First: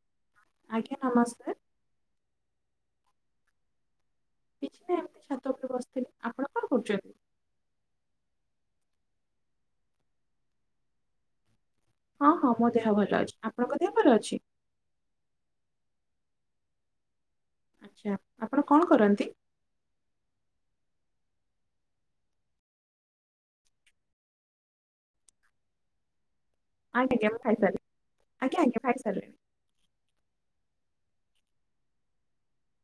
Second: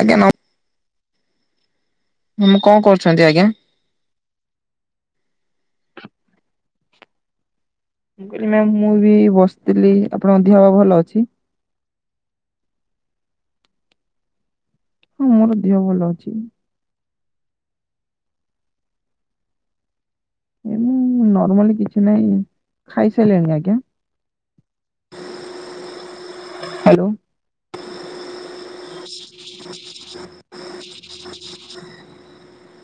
ଆଜ୍ଞା ମାମ। ଆଜ୍ଞା ନମସ୍କାର। ମୁଁ କଣ କରୁଛନ୍ତି ଆଜ୍ଞା? କିଛି ନା ଏମିତି ଛାତ ଉପରେ ବସିଥିଲି। ଆପଣ କଣ କରୁଚନ୍ତି? ମୁଁ କହିଲି ମ୍ୟା ମୁଁ ବି ବସିଥିଲି। ଆପଣଙ୍କ ଦେହ ଭଲ ଅଛି? ହଁ ହଁ ମୋ ଦେହ ଭଲ ଅଛି। ଆପଣଙ୍କ ଦେହ ଭଲ ଅଛି? ହଁ ମୋର ଦେହ ଭଲ ଅଛି। ଆଚ୍ଛା ଆପଣ କଣ କରନ୍ତି? ଏ ମୁଁ ନର୍ମାଲି କିଛି ନାହିଁ। ଖାଇସାଇଲେଣି ଆଜ୍ଞା? ହ୍ୟାଲୋ। ଆଜ୍ଞା ମୁଁ ଖାଇ ସାରିଲିଣି। ଆଜ୍ଞା ଆଜ୍ଞା ଖାଇ ସାରିଲିଣି। [inaudible]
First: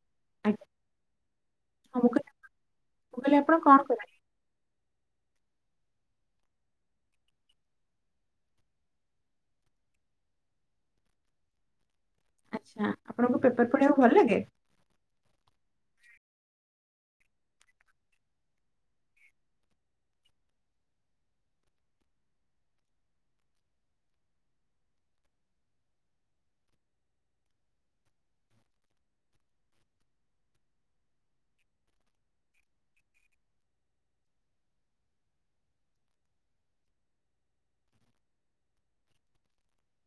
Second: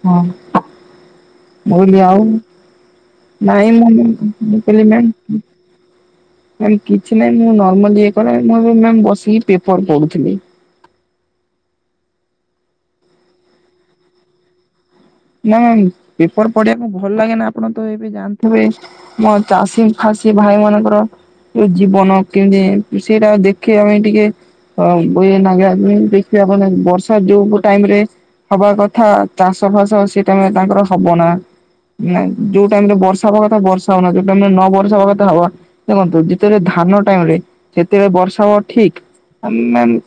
ହଁ ଆଜ୍ଞା ମୁଁ ହଁ କଲି ଆଉ କହିଲି ମୁଁ କହିଲି ଆପଣ ନାଇଁ କଣ ମ କରନ୍ତି? [unintelligible] ମୁଁ କିଲ ମ୍ୟାମ୍ ମାମ କିଛି ନାହିଁ ମୁଁ ନର୍ମାଲି ଇଏ କରେ। ମୁଁ ଏବେ ମ୍ୟାମ ବସିକି ପେପର୍ ପଢୁଥିଲି। ଆଚ୍ଛା ଆପଣଙ୍କୁ ପେପର ପଢ଼ିବାକୁ ଭଲ ଲାଗେ? ନା ମାମ ପେପର ପଢିବାକୁ ଭଲ ଲାଗେ ନା ଆପଣ ତ ଏବେ ଜାଣୁଥିବେ ମୋ ଚାଷୀ ଫାସିୀ ଭାଇ ମାନଙ୍କର ଜୀବନ କେମିତି ସେଇଟା ଦେଖିବା ପାଇଁ ଟିକେ ହଁ ବ ନାଗ ଦେଖିବେ ଆପ ବର୍ଷା ଯୋଉ ଟାଇମ ରେ ହବା କଥା ଚାଷ ଫାସ ସେଇଟାମି ରେ ତାଙ୍କର ହବ ନା। ନାଇଁ ଯୋଉ ଟାଇମ ରେ ବର୍ଷା ହବା କଥା ବର୍ଷା ହବନା ଯୋଉ ଟାଇମ ରେ ନ ବର୍ଷା ହେବା କଥା ହବ। ଦେଖନ୍ତୁ ଯେତେବେଳେ ଧାନ ଟାଇମ ରେ ସେତେବେଳେ ବର୍ଷା ହବ ଠିକ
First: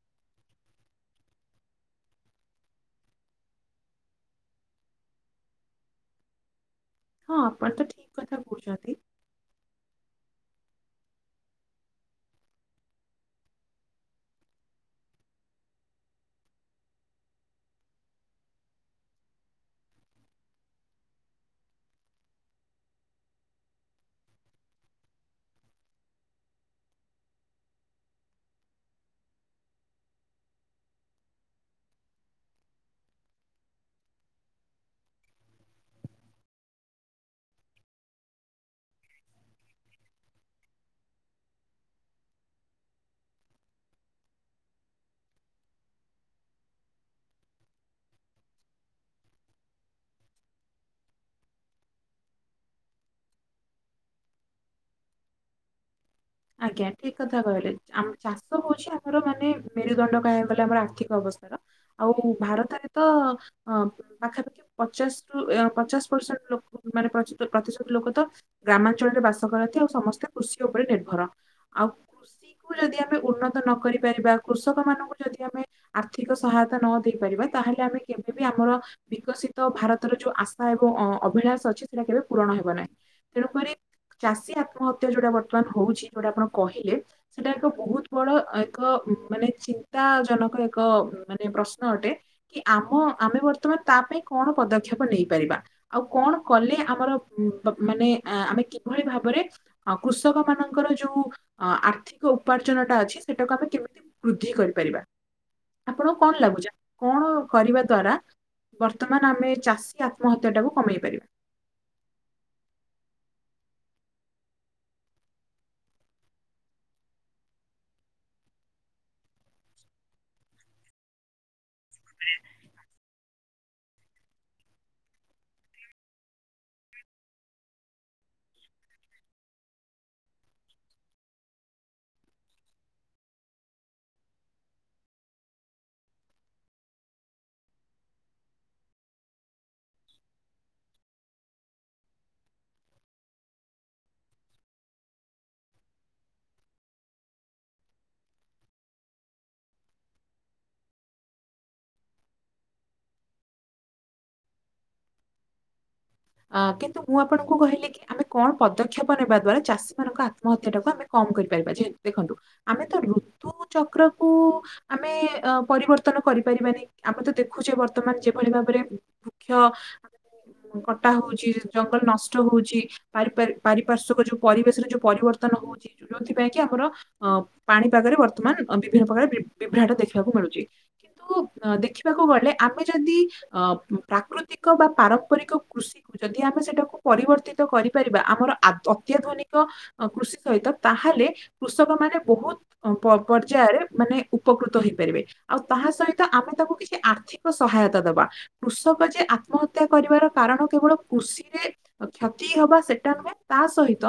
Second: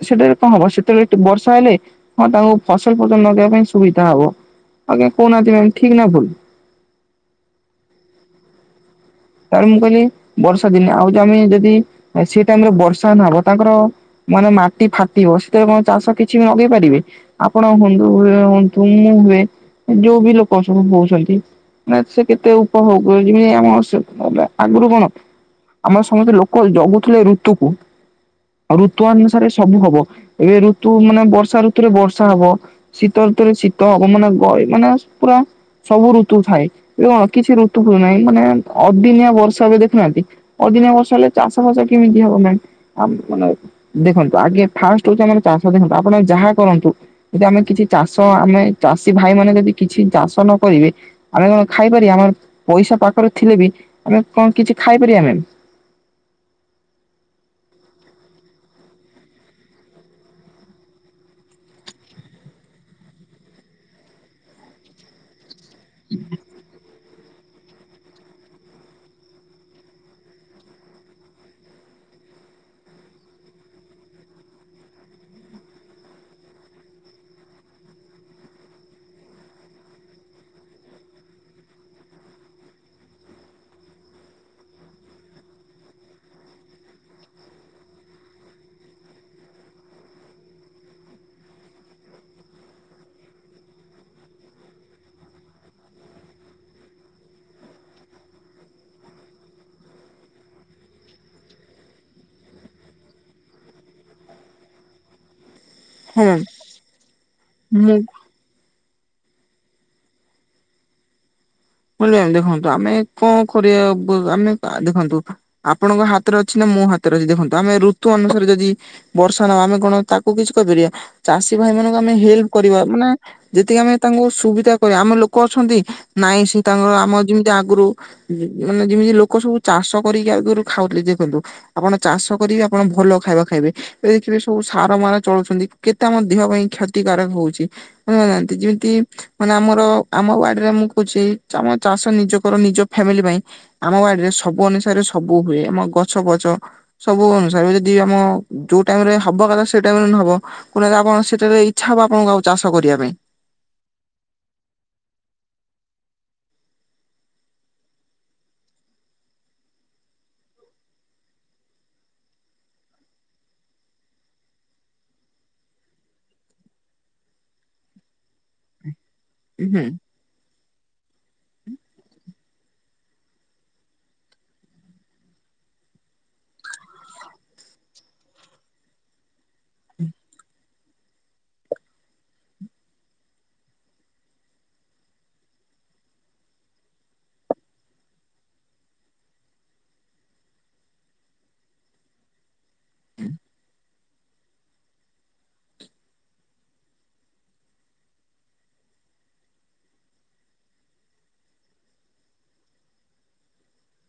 ସେଟାରେ କଣ ହବ ସେତେବେଳେ ବର୍ଷା ହେଲେ ହଁ ତାଙ୍କୁ ଫସଲ ଫସଲ ଲଗେଇବା ପାଇଁ ସୁବିଧା ହବ। ଆଜ୍ଞା କହୁନାନ୍ତି ମାମ ଠିକ ନା ଭୁଲ? ହଁ ଆପଣ ତ ଠିକ କଥା କହୁଚନ୍ତି। ତାପରେ ମୁଁ କହିଲି ବର୍ଷା ଦିନେ ଆଉ ଯ ଆମେ ଯଦି ସେ ଟାଇମରେ ବର୍ଷା ନହବ ତାଙ୍କର ମାନେ ମାଟି ଫାଟିବ ସେଥିବେଳେ କ ଚାଷ କିଛି ବି ଲଗେଇ ପାରିବେ? ଆପଣ ହୁଅନ୍ତୁ [unintelligible] ମୁଁ ହୁଏ ଯୋଉ ବି ଲୋକ ସବୁ ହଉଚନ୍ତି ନା ସେ କେତେ ଉପଭୋଗ ଯେମିତି ଆମ [unintelligible] ନଲେ ଆଗରୁ କଣ ଆମର ସମସ୍ତେ ଲୋକ ଜଗୁଥିଲେ ଋତୁକୁ। ଆଉ ଋତୁ ଅନୁସାରେ ସବୁ ହବ ଏବେ ଋତୁ ମାନେ ବର୍ଷା ଋତୁରେ ବର୍ଷା ହବ। ଶୀତ ୠତୁରେ ଶୀତ ହବ। ମାନେ ଗ ମାନେ ପୁରା ସବୁ ଋତୁ ଥାଏ ଏବେ କଣ କିଛି ଋତୁ ଫୁତୁ ନାହିଁ। ମାନେ ଅଦିନିଆ ବର୍ଷା ଏବେ ଦେଖୁନାହାନ୍ତି। ଅଦିନିଆ ବର୍ଷା ହେଲେ ଚାଷ ଫାସ କେମିତି ହବ ମ୍ୟାମ? ଆ ମାନେ ଦେଖନ୍ତୁ ଆଗେ ଫାଷ୍ଟ ହଉଚି ଆମର ଚାଷ [unintelligible] ଆପଣ ଯାହା କରନ୍ତୁ ଯଦି ଆମେ କିଛି ଚାଷ ଆମେ ଚାଷୀ ଭାଇ ମାନେ ଯଦି କିଛି ଚାଷ ନ କରିବେ ଆମେ କଣ ଖାଇପାରିବା ଆମର ପଇସା ପାଖରେ ଥିଲେ ବି ଆମେ କଣ କିଛି ଖାଇପାରିବା ମ୍ୟାମ? ଆଜ୍ଞା ଠିକ କଥା କହିଲେ। ଆମ ଚାଷ ହଉଚି ଆମର ମାନେ ମେରୁଦଣ୍ଡ କହିବାକୁ ଗଲେ ଆମର ଆର୍ଥିକ ଅବସ୍ଥାର। ଆଉ ଭାରତରେ ତ ଅ ପାଖାପାଖି ପଚାଶ ରୁ ଏ ପଚାଶ ପରସେଣ୍ଟ ଲୋକ ମାନେ ପଚା ପ୍ରତିଶତ ଲୋକ ତ ଗ୍ରାମାଞ୍ଚଳରେ ବାସ କରନ୍ତି ଆଉ ସମସ୍ତେ କୃଷି ଉପରେ ନିର୍ଭର। ଆଉ କୁ ଯଦି ଆମେ ଉନ୍ନତ ନ କରି ପାରିବା କୃଷକ ମାନଙ୍କୁ ଯଦି ଆମେ ଆର୍ଥିକ ସହାୟତା ନ ଦେଇ ପାରିବା ତାହେଲେ ଆମେ କେବେ ବି ଆମର ବିକଶିତ ଭାରତର ଯୋଉ ଆଶା ଏବଂ ଅ ଅଭିଳାସ ଅଛି ସେଇଟା କେବେ ପୂରଣ ହେବ ନାହିଁ। ତେଣୁକରି ଚାଷୀ ଆତ୍ମହତ୍ୟା ଯୋଉଟା ବର୍ତ୍ତମାନ ହଉଚି ଯୋଉଟା ଆପଣ କହିଲେ ସେଟା ଏକ ବହୁତ ବଡ ଏକ ମାନେ ଚିନ୍ତା ଜନକ ଏକ ମାନେ ପ୍ରଶ୍ନ ଅଟେ। କି ଆମ ଆମେ ବର୍ତ୍ତମାନ ତା ପାଇଁ କଣ ପଦକ୍ଷେପ ନେଇପାରିବା। ଆଉ କଣ କଲେ ଆମର ମାନେ ଆମେ କିଭଳି ଭାବରେ କୃଷକ ମାନଙ୍କ [unintelligible] ଯୋଉ ଆର୍ଥିକ ଉପାର୍ଜନଟା ଅଛି ସେଟାକୁ ଆମେ କେମିତି ବୃଦ୍ଧି କରିପାରିବା, ଆପଣଙ୍କୁ ହଁ କଣ ଲାଗୁଚି କଣ କରିବା ମୁଁ ଦ୍ଵାରା ବର୍ତ୍ତମାନ୍ ଆମେ ଚାଷୀ ଆତ୍ମହତ୍ୟା ଟାକୁ କମେଇ ପାରିବା। [unintelligible] ଦେଖନ୍ତୁ ଆମେ କଣ କରିବା ଆମେ ଦେଖନ୍ତୁ ଆପଣଙ୍କ ହାତରେ ଅଛି ନା ମୋ ହାତରେ ଅଛି, ଦେଖନ୍ତୁ ଆମେ ଋତୁ ଅନୁସାରେ ଯଦି ବର୍ଷା ନହବ ଆମେ କଣ ତାକୁ କିଛି କହିପାରିବା, ଚାଷୀ ଭାଇ ମାନଙ୍କୁ ଆମେ ହେଲ୍ପ କରିବା ମାନେ ଯେତିକି ଆମେ ତାଙ୍କୁ ସୁବିଧା କରିବା ଆମେ ଲୋକ ଅଛନ୍ତି ନାଇଁ ସେ ତାଙ୍କର ଆମ ଯେମିତି ଆଗରୁ ମାନେ ଯେମିତି ଲୋକ ସବୁ ଚାଷ କରିକି ଆଗରୁ ଖାଉଥିଲେ, ଦେଖନ୍ତୁ ଆପଣ ଚାଷ କରିକି ଆପଣ ଭଲ ଖାଇବା ଖାଇବେ। [unintelligible] ସବୁ ସାର ମାର ଚଳୁଛନ୍ତି କେତେ ଆମ ଦେହ ପାଇଁ କ୍ଷତିକାରକ ହଉଚି। [unintelligible] ଯେମିତି ମାନେ ଆମର ଆମ ବଡ଼ିରେ ମୁଁ କହୁଚି ଆମ ଚାଷ ନିଜ କର ନିଜ ଫ୍ୟାମିଲି ପାଇଁ। ଆମ ବାଡିରେ ସବୁ ଅନୁସାରେ ସବୁ ହୁଏ ଆମ ଗଛ ପଛ। ସବୁ ଅନୁସାରେ ଯଦି ଆମ ଯୋଉ ଟାଇମ୍ ରେ ହବ କଥା ସେଇ ଟାଇମ୍ ରେ ନହବ [unintelligible] ଆପଣ ସେଠାରେ ଇଚ୍ଛା ହବ ଆପଣଙ୍କୁ ଆଉ ଚାଷ କରିବା ପାଇଁ। ଅ କିନ୍ତୁ ମୁଁ ଆପଣଙ୍କୁ କହିଲି କି ଆମେ କଣ ପଦକ୍ଷେପ ନେବା ଦ୍ଵାରା ଚାଷୀ ମଙ୍କ ଆତ୍ମହତ୍ୟା ଟାକୁ ଆମେ କମ୍ କରିପାରିବା, ଯେହେତୁ ଦେଖନ୍ତୁ ଆମେ ତ ଋତୁ ଚକ୍ରକୁ ଆମେ ପରିବର୍ତ୍ତନ କରିପାରିବାନି, ଆମେ ତ ଦେଖୁଛେ ବର୍ତ୍ତମାନ ଯେଭଳି ଭାବରେ ବୃକ୍ଷ ମୁଁ କ ଟା ହଉଚି ଜଙ୍ଗଲ ନଷ୍ଟ ହଉଛି, ପାରି ପାରିପାର୍ଶ୍ୱିକ ଯୋଉ ପରିବେଶରେ ଯୋଉ ପରିବର୍ତ୍ତନ ହଉଚି। ଯୋଉଥିପାଇଁ କି ଆମର ଅ ପାଣିପାଗରେ ବର୍ତ୍ତମାନ୍ ବିଭିନ୍ନ ପ୍ରକାର ବିଭ୍ରାଟ ଦେଖିବାକୁ ମିଳୁଚି। କିନ୍ତୁ ଅ ଦେଖିବାକୁ ଗଲେ ଆମେ ଯଦି ଅ ପ୍ରାକୃତିକ ବା ପାରମ୍ପରିକ କୃଷିକୁ ଯଦି ଆମେ ସେଟାକୁ ପରିବର୍ତ୍ତିତ କରିପାରିବା ଆମର ଅତ୍ୟାଧୁନିକ ଅ କୃଷି ସହିତ ତାହେଲେ କୃଷକ ମାନେ ବହୁତ ପର୍ଯ୍ୟାୟରେ ମାନେ ଉପକୃତ ହେଇପାରିବେ, ଆଉ ତାହା ସହିତ ଆମେ ତାକୁ କିଛି ଆର୍ଥିକ ସହାୟତା ଦବା। କୃଷକ ଯେ ଆତ୍ମହତ୍ୟା କରିବାର କାରଣ କେବଳ କୃଷିରେ କ୍ଷତି ହବା ସେଟା ନୁହେଁ, ତା ସହିତ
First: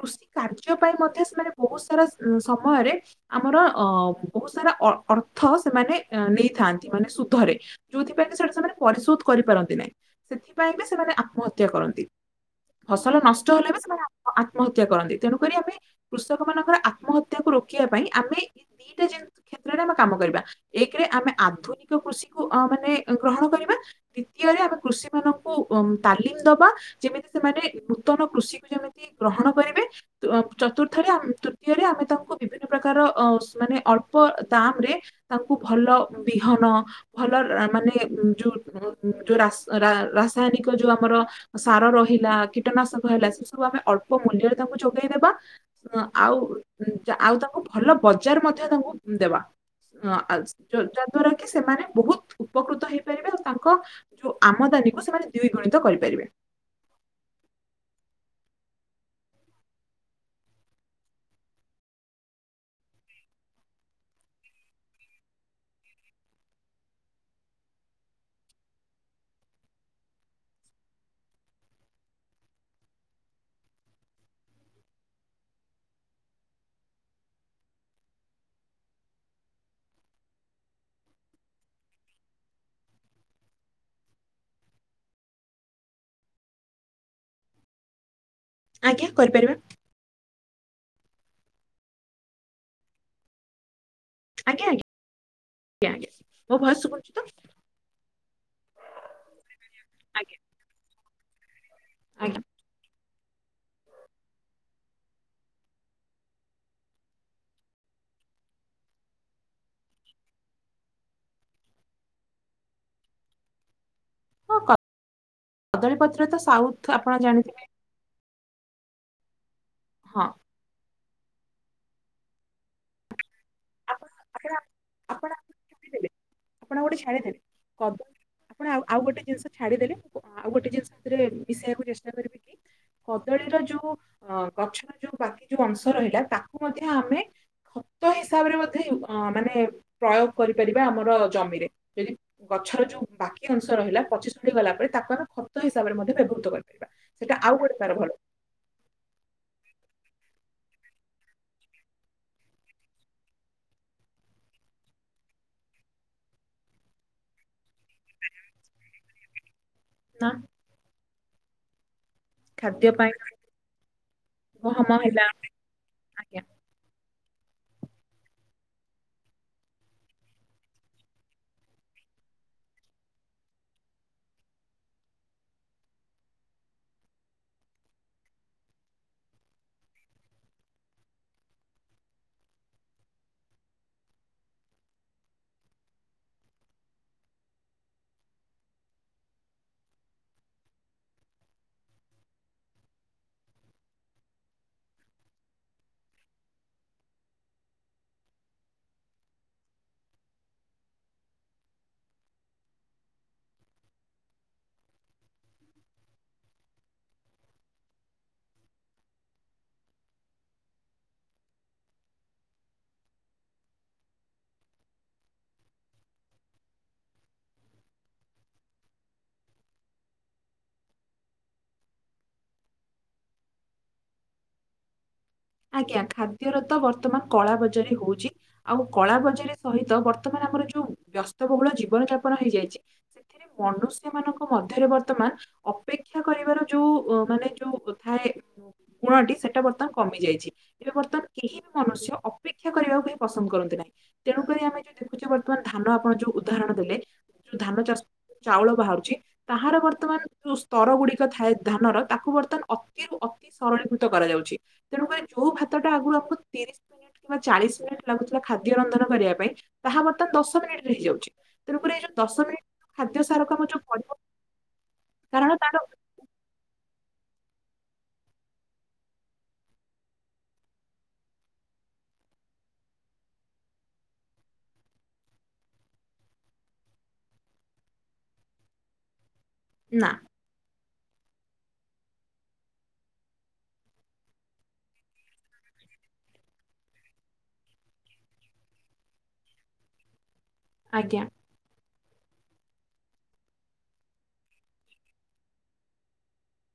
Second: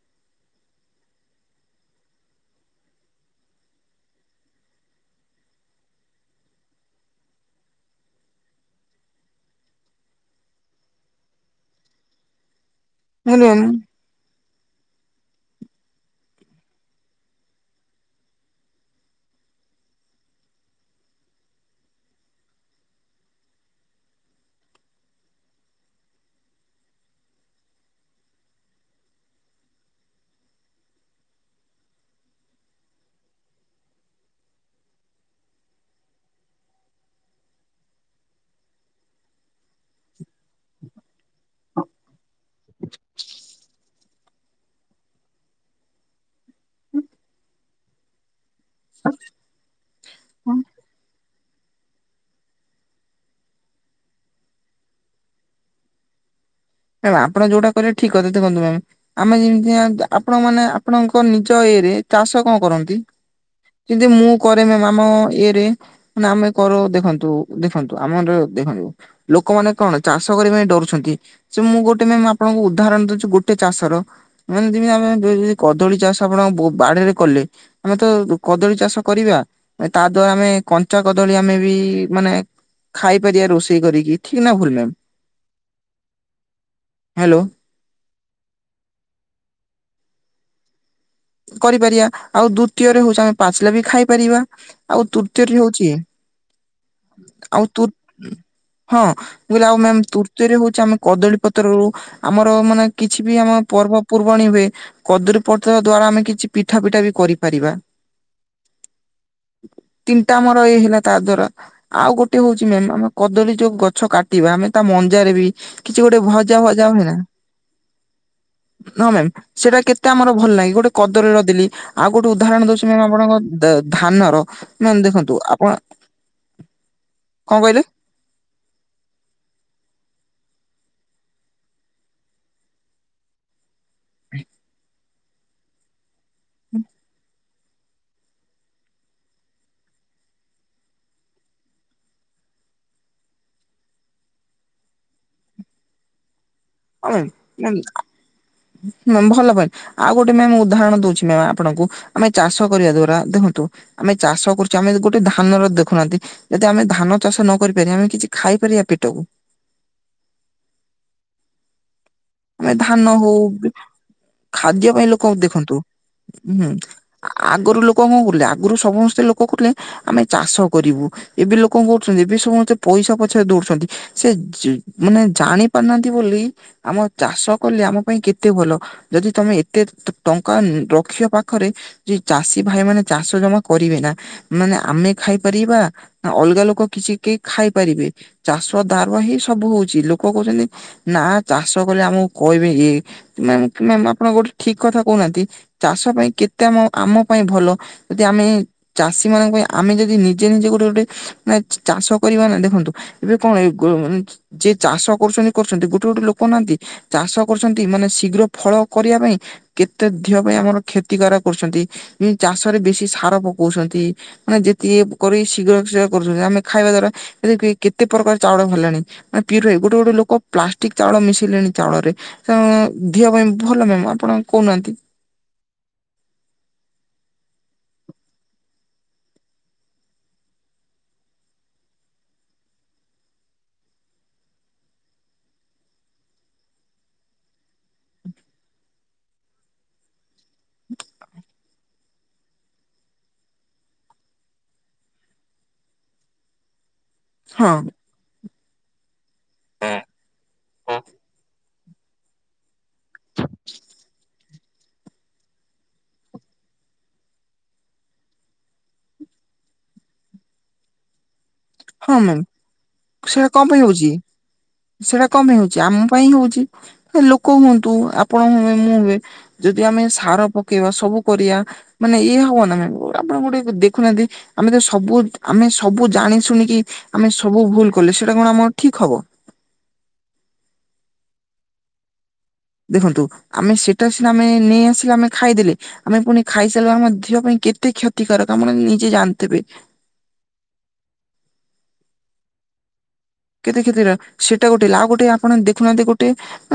କୃଷି କାର୍ଯ୍ୟ ପାଇଁ ମଧ୍ୟ ସେମାନେ ବହୁତ୍ ସାରା ସମୟରେ ଆମର ଅ ବହୁତ୍ ସାରା ଅ ଅର୍ଥ ସେମାନେ ନେଇଥାନ୍ତି ମାନେ ସୁଧରେ। ଯୋଉଥିପାଇଁ କି ସେଇଟା ସେମାନେ ପରିଶୋଧ କରିପାରନ୍ତି ନାହିଁ। ପାଇଁ ବି ସେମାନେ ଆତ୍ମହତ୍ୟା କରନ୍ତି, ଫସଲ ନଷ୍ଟ କହିଲି ହେଲେ ବି ସେମାନେ ଆତ୍ମହତ୍ୟା କରନ୍ତି, ତେଣୁକରି ଆମେ କୃଷକ ମାନଙ୍କର ଆତ୍ମହତ୍ୟାକୁ ରୋକିବା ପାଇଁ ଆମେ ଦିଟା ଜିନି କ୍ଷେତ୍ରରେ ଆମେ କାମ କରିବା। ଏକରେ ଆମେ ଆଧୁନିକ କୃଷିକୁ ମାନେ ଗ୍ରହଣ କରିବା, ଦ୍ଵିତୀୟରେ ଆମେ କୃଷି ମାନ ଙ୍କୁ ତାଲିମ ଦବା ଯେମିତି ସେମାନେ ନୂତନ କୃଷି କୁ ଯେମିତି ଗ୍ରହଣ କରିବେ। ଚତୁର୍ଥରେ, ତୃତୀୟରେ ଆମେ ତାଙ୍କୁ ବିଭିନ୍ନ ପ୍ରକାର ମାନେ ଅଳ୍ପ ଦାମ୍ ରେ ତାଙ୍କୁ ଭଲ ବିହନ ଭଲ ମାନେ ଯୋଉ-ଯୋଉ ରାସ୍ ରାସାୟନିକ ଯୋଉ ଆମର ସାର ରହିଲା କୀଟନାଶକ ହେଲା ସେ ସବୁ ଆମେ ଅଳ୍ପ ମୂଲ୍ୟରେ ତାଙ୍କୁ ଯୋଗେଇଦେବା। ଆଉ-ଆଉ ତାଙ୍କୁ ଭଲ ବଜାର୍ ମଧ୍ୟ ତାଙ୍କୁ ଦେବା। ଅ ଯାହା ଦ୍ଵାରା କି ସେମାନେ ବହୁତ୍ ଉପକୃତ ହେଇପାରିବେ, ଆଉ ତାଙ୍କ ଯୋଉ ଆମଦାନୀକୁ ସେମାନେ ଦ୍ୱିଗୁଣିତ କରିପାରିବେ। ମ୍ୟାମ୍ ଆପଣ ଯୋଉଟା କହିଲେ ଠିକ୍ କଥା, ଦେଖନ୍ତୁ ମ୍ୟାମ୍ ଆମେ ଯେମିତି ଆପଣ ମାନେ ଆପଣଙ୍କ ନିଜ ଇଏରେ ଚାଷ କଣ କରନ୍ତି। ଜେନ୍ତି ମୁଁ କରେ ମ୍ୟାମ୍ ଇଏରେ। ମାନ ଆମେ କରଉ ଦେଖନ୍ତୁ-ଦେଖନ୍ତୁ ଆମର ଦେଖନ୍ତୁ ଲୋକମାନେ କଣ ଚାଷ କରିବା ପାଇଁ ଡରୁଛନ୍ତି। ଯେ ମୁଁ ଗୋଟେ ମ୍ୟାମ୍ ଆପଣଙ୍କୁ ଉଦାହରଣ ଦଉଛିୁ ଗୋଟେ ଚାଷର। ମାନେ ଯେମିତି ଆମେ [unintelligible] କଦଳୀ ଚାଷ ଆପଣଙ୍କ ବୁ ବାଡ଼ିରେ କଲେ। ଆମେ ତ ଡୁ କଦଳୀ ଚାଷ କରିବା। ତା ଦ୍ୱାରା ଆମେ କଞ୍ଚା କଦଳୀ ଆମେ ବି ମାନେ ଖାଇପାରିବା ରୋଷେଇ କରିକି ଠିକ ନା ଭୁଲ ମାମ ହ୍ୟାଲୋ ଆଜ୍ଞା କରିପାରିବା। କରିପାରିବା, ଆଉ ଦ୍ଵିତୀୟରେ ହଉଛି ଆମେ ପାଚିଲ ବି ଖାଇ ପାରିବା ଆଜ୍ଞା ଆଜ୍ଞା ଆଉ ତୃତୀୟରେ ହଉଛି ଆଜ୍ଞା ଆଜ୍ଞା ମୋ ଭୟସ ଶୁଭୁଚି ଆଉ ତୁ ହଁ ମୁ କହିଲି ଆଉ ମ୍ୟାମ ଆଜ୍ଞା ତୃତୀୟରେ ହଉଛି ଆମେ କଦଳୀ ପତ୍ରରୁ ଆଜ୍ଞା ଆମର ମାନେ କିଛି ବି ଆମ ପର୍ବପର୍ବାଣିୀ ହୁଏ କଦଳୀ ପତ୍ର ଦ୍ଵାରା ଆମେ କିଛି ପିଠା ପିଠା ବି କରିପାରିବା। ତିନିଟା ଆମର ଏଇ ହେଲା ତା ଦ୍ଵାରା ଆଉ ଗୋଟେ ହଉଛି ମ୍ୟାମ ଆମେ କଦଳୀ ଯୋଉ ଗଛ କା ଟିବା ହଁ ଆମେ ତା ମଞ୍ଜା ରେ ବି କଦଳୀ କିଛି ଗୋଟେ ପତ୍ର ତ ଭଜା ସାଉଥ ଫଜା ଆପଣ ହୁଏନା ଜାଣିଥିବେ ହଁ ମ୍ୟାମ୍ ସେଇଟା କେତେ ହଁ ଆମର ଭଲ ଲାଗେ ଗୋଟେ କଦରୀ ର ଦିଲି ଆଉ ଗୋଟେ ଉଦାହରଣ ଦଉଛି ମ୍ୟାମ୍ ଆପଣଙ୍କ ଦ ଆପଣ ଧାନର ଆପଣ ମ ଦେଖନ୍ତୁ ଆପଣ, ଆପଣ ଗୋଟେ ଛାଡ଼ିଦେବେ କଣ କହିଲେ? କଦଳୀ ଆପଣ ଆଉ ଆଉ ଗୋଟେ ଜିନିଷ ଛାଡିଦେଲେ ମୁଁ ଆଉ ଗୋଟେ ଜିନିଷ ସେଥିରେ ମିଶେଇବାକୁ ଚେଷ୍ଟା କରିବି କି କଦଳୀର ଯୋଉ ଅ ଗଛର ଯୋଉ ବାକି ଯୋଉ ଅଂଶ ରହିଲା ତାକୁ ମଧ୍ୟ ଆମେ ଖତ ହି ହିସାବରେ ମଧ୍ୟ ମାନେ ପ୍ରୟୋଗ କରିପାରିବା ଆମର ଜମିରେ [unintelligible] ଗଛର ଯୋଉ ବାକି ଅଂଶ ରହିଲା ପଚିଶଢ଼ି ଗଲା ପରେ ତାକୁ ଆମେ ଖତ ହିସାବରେ ମଧ୍ୟ ବ୍ୟବହୃତ କରି [unintelligible] ଭଲ ପଇଁଟ ଆଉ ଗୋଟେ ମ୍ୟାମ୍ ଉଦାହରଣ ଦଉଛି ମ୍ୟାମ ଆପଣଙ୍କୁ ଆମେ ଚାଷ କରିବା ଦ୍ଵାରା ଦେଖନ୍ତୁ ଆମେ ଚାଷ କରୁଛେ ଆମେ ଗୋଟେ ଧାନର ଦେଖୁନାହାନ୍ତି ଯଦି ଆମେ ଧାନ ଚାଷ ନ କରିପାରିବା ଆମେ କିଛି ଖାଇପାରିବା ପେଟକୁ? ନା ଆମେ ଖାଦ୍ୟ ଧାନ ପାଇଁ ହଉ ଖାଦ୍ୟ ଗହମ ପାଇଁ ଲୋକ ହେଲା ଦେଖନ୍ତୁୁ ଆଜ୍ଞା। ହୁଁ ଆଗରୁ ଲୋକ କଣ କରୁଥିଲେ ଆଗରୁ ସମସ୍ତେ ଲୋକ କଥିଲେ ଆମେ ଚାଷ କରିବୁ ଏବେ ଲୋକ କରୁଛନ୍ତି ଏବେ ସମସ୍ତେ ପଇସା ପଛରେ ଦୌଡୁଛନ୍ତି। ସେ ଯେ ମାନେ ଜାଣି ପାରୁନାହାନ୍ତି ବୋଲି ଆମ ଚାଷ କଲେ ଆମ ପାଇଁ କେତେ ଭଲ, ଯଦି ତମେ ଏତେ ଟଙ୍କା ରଖିବ ପାଖରେ ଯେ ଚାଷୀ ଭାଇ ମାନେ ଚାଷ ଜମା କରିବେ ନା ମାନେ ଆମେ ଖାଇପାରିବା ନା ଅଲଗା ଲୋକ କିଛି କେହି ଖାଇପାରିବେ। ଚାଷ ଦ୍ୱାରା ହିଁ ସବୁ ହଉଛି ଲୋକ କହୁଛନ୍ତି ନା ଚାଷ କଲେ ଆମକୁ କହିବେୟେ ମ୍ୟାମ ମ୍ୟାମ ଆପଣ ଗୋଟେ ଠିକ କଥା କହୁନାହାନ୍ତି ଚାଷ ପାଇଁ କେତେ ଆମ ଆମ ପାଇଁ ଭଲ ଯଦି ଆମେ ଚାଷୀ ମାନଙ୍କ ପାଇଁ ଆମେ ଯଦି ନିଜେ ନିଜେ ଗୋଟେ ଗୋଟେ ମାନେ ଚାଷ କରିବା ନା ଦେଖନ୍ତୁ ଏବେ କଣ ଏ ଯିଏ ଚାଷ କରୁଛନ୍ତି କରୁଛନ୍ତି ଗୋଟେ ଗୋଟେ ଲୋକ କନାନ୍ତି ଚାଷ କରୁଛନ୍ତି ମାନେ ଶୀଘ୍ର ଫଳ କରିବା ପାଇଁ କେତେ ଦିହ ପାଇଁ ଆମର କ୍ଷତିକାର କରୁଛନ୍ତି ଚାଷରେ ବେଶୀ ସାର ପକଉଛନ୍ତି। ମାନେ ଯେତିକି କରି ଶୀଘ୍ର ଶୀଘ୍ର କରୁଛନ୍ତି। ଆମେ ଖାଇବା ଦ୍ଵାରା କେତେ ପ୍ରକାର ଚାଉଳ ବାହାରିଲାଣି [unintelligible] ଗୋଟେ ଗୋଟେ ଲୋକ ପ୍ଲାଷ୍ଟିକ ଚାଉଳ ମିଶିଲେଣି ଚାଉଳରେ [unintelligible] ଦିହ ପାଇଁ ଭଲ ମ୍ୟାମ ଆପଣ କହୁନାହାନ୍ତି ଆଜ୍ଞା ଖାଦ୍ୟର ତ ବର୍ତ୍ତମାନ କଳା ବଜାରି ହଉଛି। ଆଉ କଳା ବଜାରୀ ସହିତ ବର୍ତ୍ତମାନ ଆମର ଯୋଉ ବ୍ୟସ୍ତବହୁଳ ଜୀବନ ଯାପନ ହେଇଯାଇଛି। ମନୁଷ୍ୟ ମାନଙ୍କ ମଧ୍ୟରେ ବର୍ତ୍ତମାନ ଅପେକ୍ଷା କରିବାର ଯୋଉ ମାନେ ଯୋଉ ଥାଏ ଗୁଣଟି ସେଟା ବର୍ତ୍ତମାନ କମି ଯାଇ ଛି ଏବେ ବର୍ତ୍ତମାନ କେହି ବି ମନୁଷ୍ୟ ଅପେକ୍ଷା କରିବାକୁ କେହି ପସନ୍ଦ କରନ୍ତି ନାହିଁ। ତେଣୁକରି ଆମେ ଯୋଉ ଦେଖୁଛେ ବର୍ତ୍ତମାନ ଧାନ ଆପଣ ଯୋଉ ଉଦାହରଣ ଦେଲେ ଯୋଉ ହଁ। ଧାନ ଚାଷ ଯୋଉ ଚାଉଳ ବାହାରୁଛି ତାହାର ବର୍ତ୍ତମାନ ଯୋଉ ସ୍ତର ହଁ ଗୁଡିକ ଥାଏ ଧାନର ତାକୁ ବର୍ତ୍ତମାନ ଅତିରୁ ଅତି ସରଳୀକୃତ କରାଯାଉଛି। ତେଣୁକରି ଯୋଉ ଭାତଟା ଆଗରୁ ଆପଣ ତିରିଶ [unintelligible] କିମ୍ବା ଚାଳିଶ ମିନିଟ ଲାଗୁଥିଲା ଖାଦ୍ୟ ରନ୍ଧନ କରିବା ପାଇଁ ତାହା ବର୍ତ୍ତମାନ ଦଶ ମିନିଟ ରେ ହେଇଯାଉଛି। ତେଣୁକରି ଏଇ ଯୋଉ ହଁ ଦଶ ମ୍ୟାମ ମିନିଟ ଖାଦ୍ୟ ସେଟା ସାରକୁ ଆମେ କମ ଯୋଉ ଯାଉଛି ପଡିବ ସେଟା କମ କାରଣ ହଉଛି ତାର ଆମ ପାଇଁ ହଉଛି ଲୋକ ହୁଅନ୍ତୁ ଆପଣ ହୁଏ ମୁଁ ହୁଏ। ଯଦି ଆମେ ସାର ପକେଇବା ସବୁ କରିବା ମାନେ ଇଏ ହବ ନା ମ୍ୟାମ ଆପଣ ଗୋଟେ ଦେଖୁନାହାନ୍ତି ଆମେ ତ ସବୁ ଆମେ ସବୁ ଜାଣି ଶୁଣି କି ଆମେ ସବୁ ଭୁଲ କଲେ ସେଇଟା କଣ ଆମର ଠିକ ହବ। ନା। ଦେଖନ୍ତୁ ଆମେ ସେଇଟା ସିନା ଆମେ ନେଇ ଆସିଲେ ଆମେ ଖାଇଦେଲେ। ଆମେ ପୁଣି ଖାଇସାରୁ ଆର ଆମ ଦେହ ପାଇଁ କେତେ କ୍ଷତିକାରକ ଆମର ନିଜେ ଜାଣିଥିବେ। ଆଜ୍ଞା। କେତେ କ୍ଷେତିର ସେଇଟା ଗୋଟେ ଆଉ ଗୋଟେ ଆପଣ ଦେଖୁନାହାନ୍ତି ଗୋଟେ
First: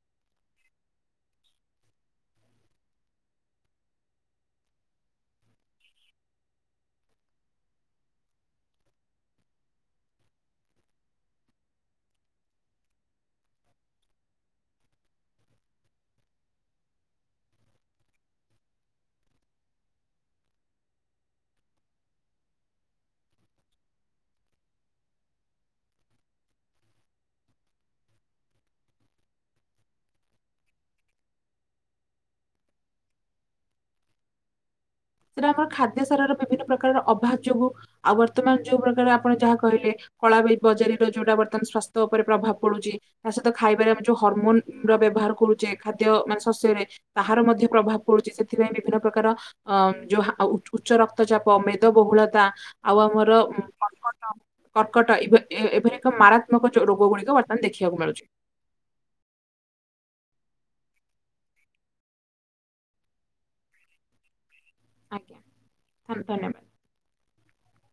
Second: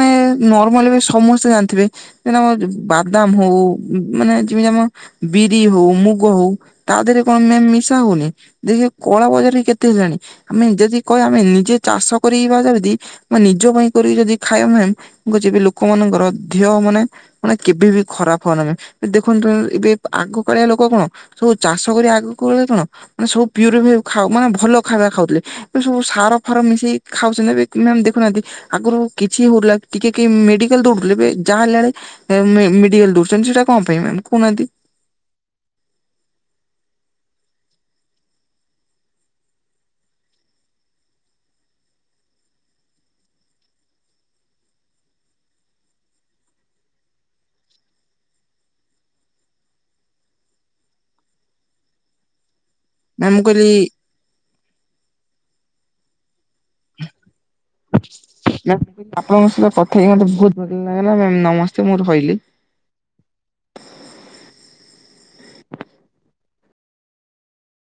ଏ ନର୍ମାଲ ବି ସମସ୍ତେ ଜାଣିଥିବେ। ଯେମିତି ଆମ ବାଦାମ ହଉ ମାନେ ଯେମିତି ଆମ ବିରି ହଉ ମୁଗ ହଉ ତା ଦେହରେ କଣ ମ୍ୟାମ ମିଶା ହଉନି। ଦେଖ କଳା ବଜାରରେ କେତେ ହେଲାଣି ଆମେ ଯଦି କହିବା ଆମେ ନିଜେ ଚାଷ କରିବା ଯେମିତି ମାନେ ନିଜ ପାଇଁ କରିକି ଯଦି ଖାଇବା ମ୍ୟାମ [unintelligible] ଆମେ ଲୋକମାନଙ୍କର ଦେହ ମାନେ ମାନେ କେବେ ବି ଖରାପ ହଅ [unintelligible] ନି ମ୍ୟାମ ଦେଖନ୍ତୁ ଏବେ ଆଗ କାଳିଆ ଲୋକ କଣ ସବୁ ଚାଷ କରି ଆଗକୁ କାଳେ କଣ ମାନେ ସବୁ ପିଓର ମାନେ ଭଲ ଖାଇବା ଖାଉଥିଲେ ଏ ସବୁ ହାର ଫାର ମିଶେଇ ଖାଉଛନ୍ତି ଏବେ [unintelligible] ମ୍ୟାମ ଦେଖୁନାହାନ୍ତି। ଆଗରୁ କିଛି ହଉଥିଲା ଟିକେ କେହି ମେଡିକାଲ ଦୌଡୁଥିଲେ ଏବେ ଯାହା ହେଲାଣି ସେ ମେ-ମେଡିକାଲ ଦଉଡୁଛନ୍ତି ସେଇଟା କଣ ପାଇଁ ମ୍ୟାମ କହୁନାହାନ୍ତି। ସେଇଟା ଆମର ଖାଦ୍ୟ ସାରର ବିଭିନ୍ନ ପ୍ରକାରର ଅଭାବ ଯୋଗୁ ଆଉ ବର୍ତମାନ ଯୋଉ ପ୍ରକାର ଆପଣ ଯାହା କହିଲେ କଳା ବଜାରୀର ଯୋଉଟା ବର୍ତ୍ତମାନ ସ୍ୱାସ୍ଥ୍ୟ ଉପରେ ପ୍ରଭାବ ପଡୁଛି। ତା ସହିତ ଖାଇବାରେ ଆମେ ଯୋଉ ହରମୋନ ର ବ୍ୟବହାର କରୁଛେ ଖାଦ୍ୟ ମାନେ ଶସ୍ୟରେ ତାହାର ମଧ୍ୟ ପ୍ରଭାବ ପଡୁଛି ସେଥିପାଇଁ ବିଭିନ୍ନ ପ୍ରକାର ଅ ଯୋଉ ଉ-ଉଚ୍ଚ ରକ୍ତଚାପ ମେଦବହୁଳତା ଆଉ ମ୍ୟାମ୍ ଆମର ମୁଁ ଉଁ କହିଲି କର୍କଟ [unintelligible] କର୍କଟ ଏ ଏଭଳି ଏକ ମାରାତ୍ମକ ଚ ରୋଗ ଗୁଡିକ ବର୍ତ୍ତମାନ ଦେଖିବାକୁ ମିଳୁଛି। ମ୍ୟାମ ଆପଣଙ୍କ ସହିତ କଥା ହେଇକି ମତେ ବହୁତ ଭଲ ଲାଗିଲା ମ୍ୟାମ ନମସ୍ତେ ମୁଁ ରହିଲି। ଆଜ୍ଞା ଧନ୍ୟବାଦ ମ୍ୟାମ।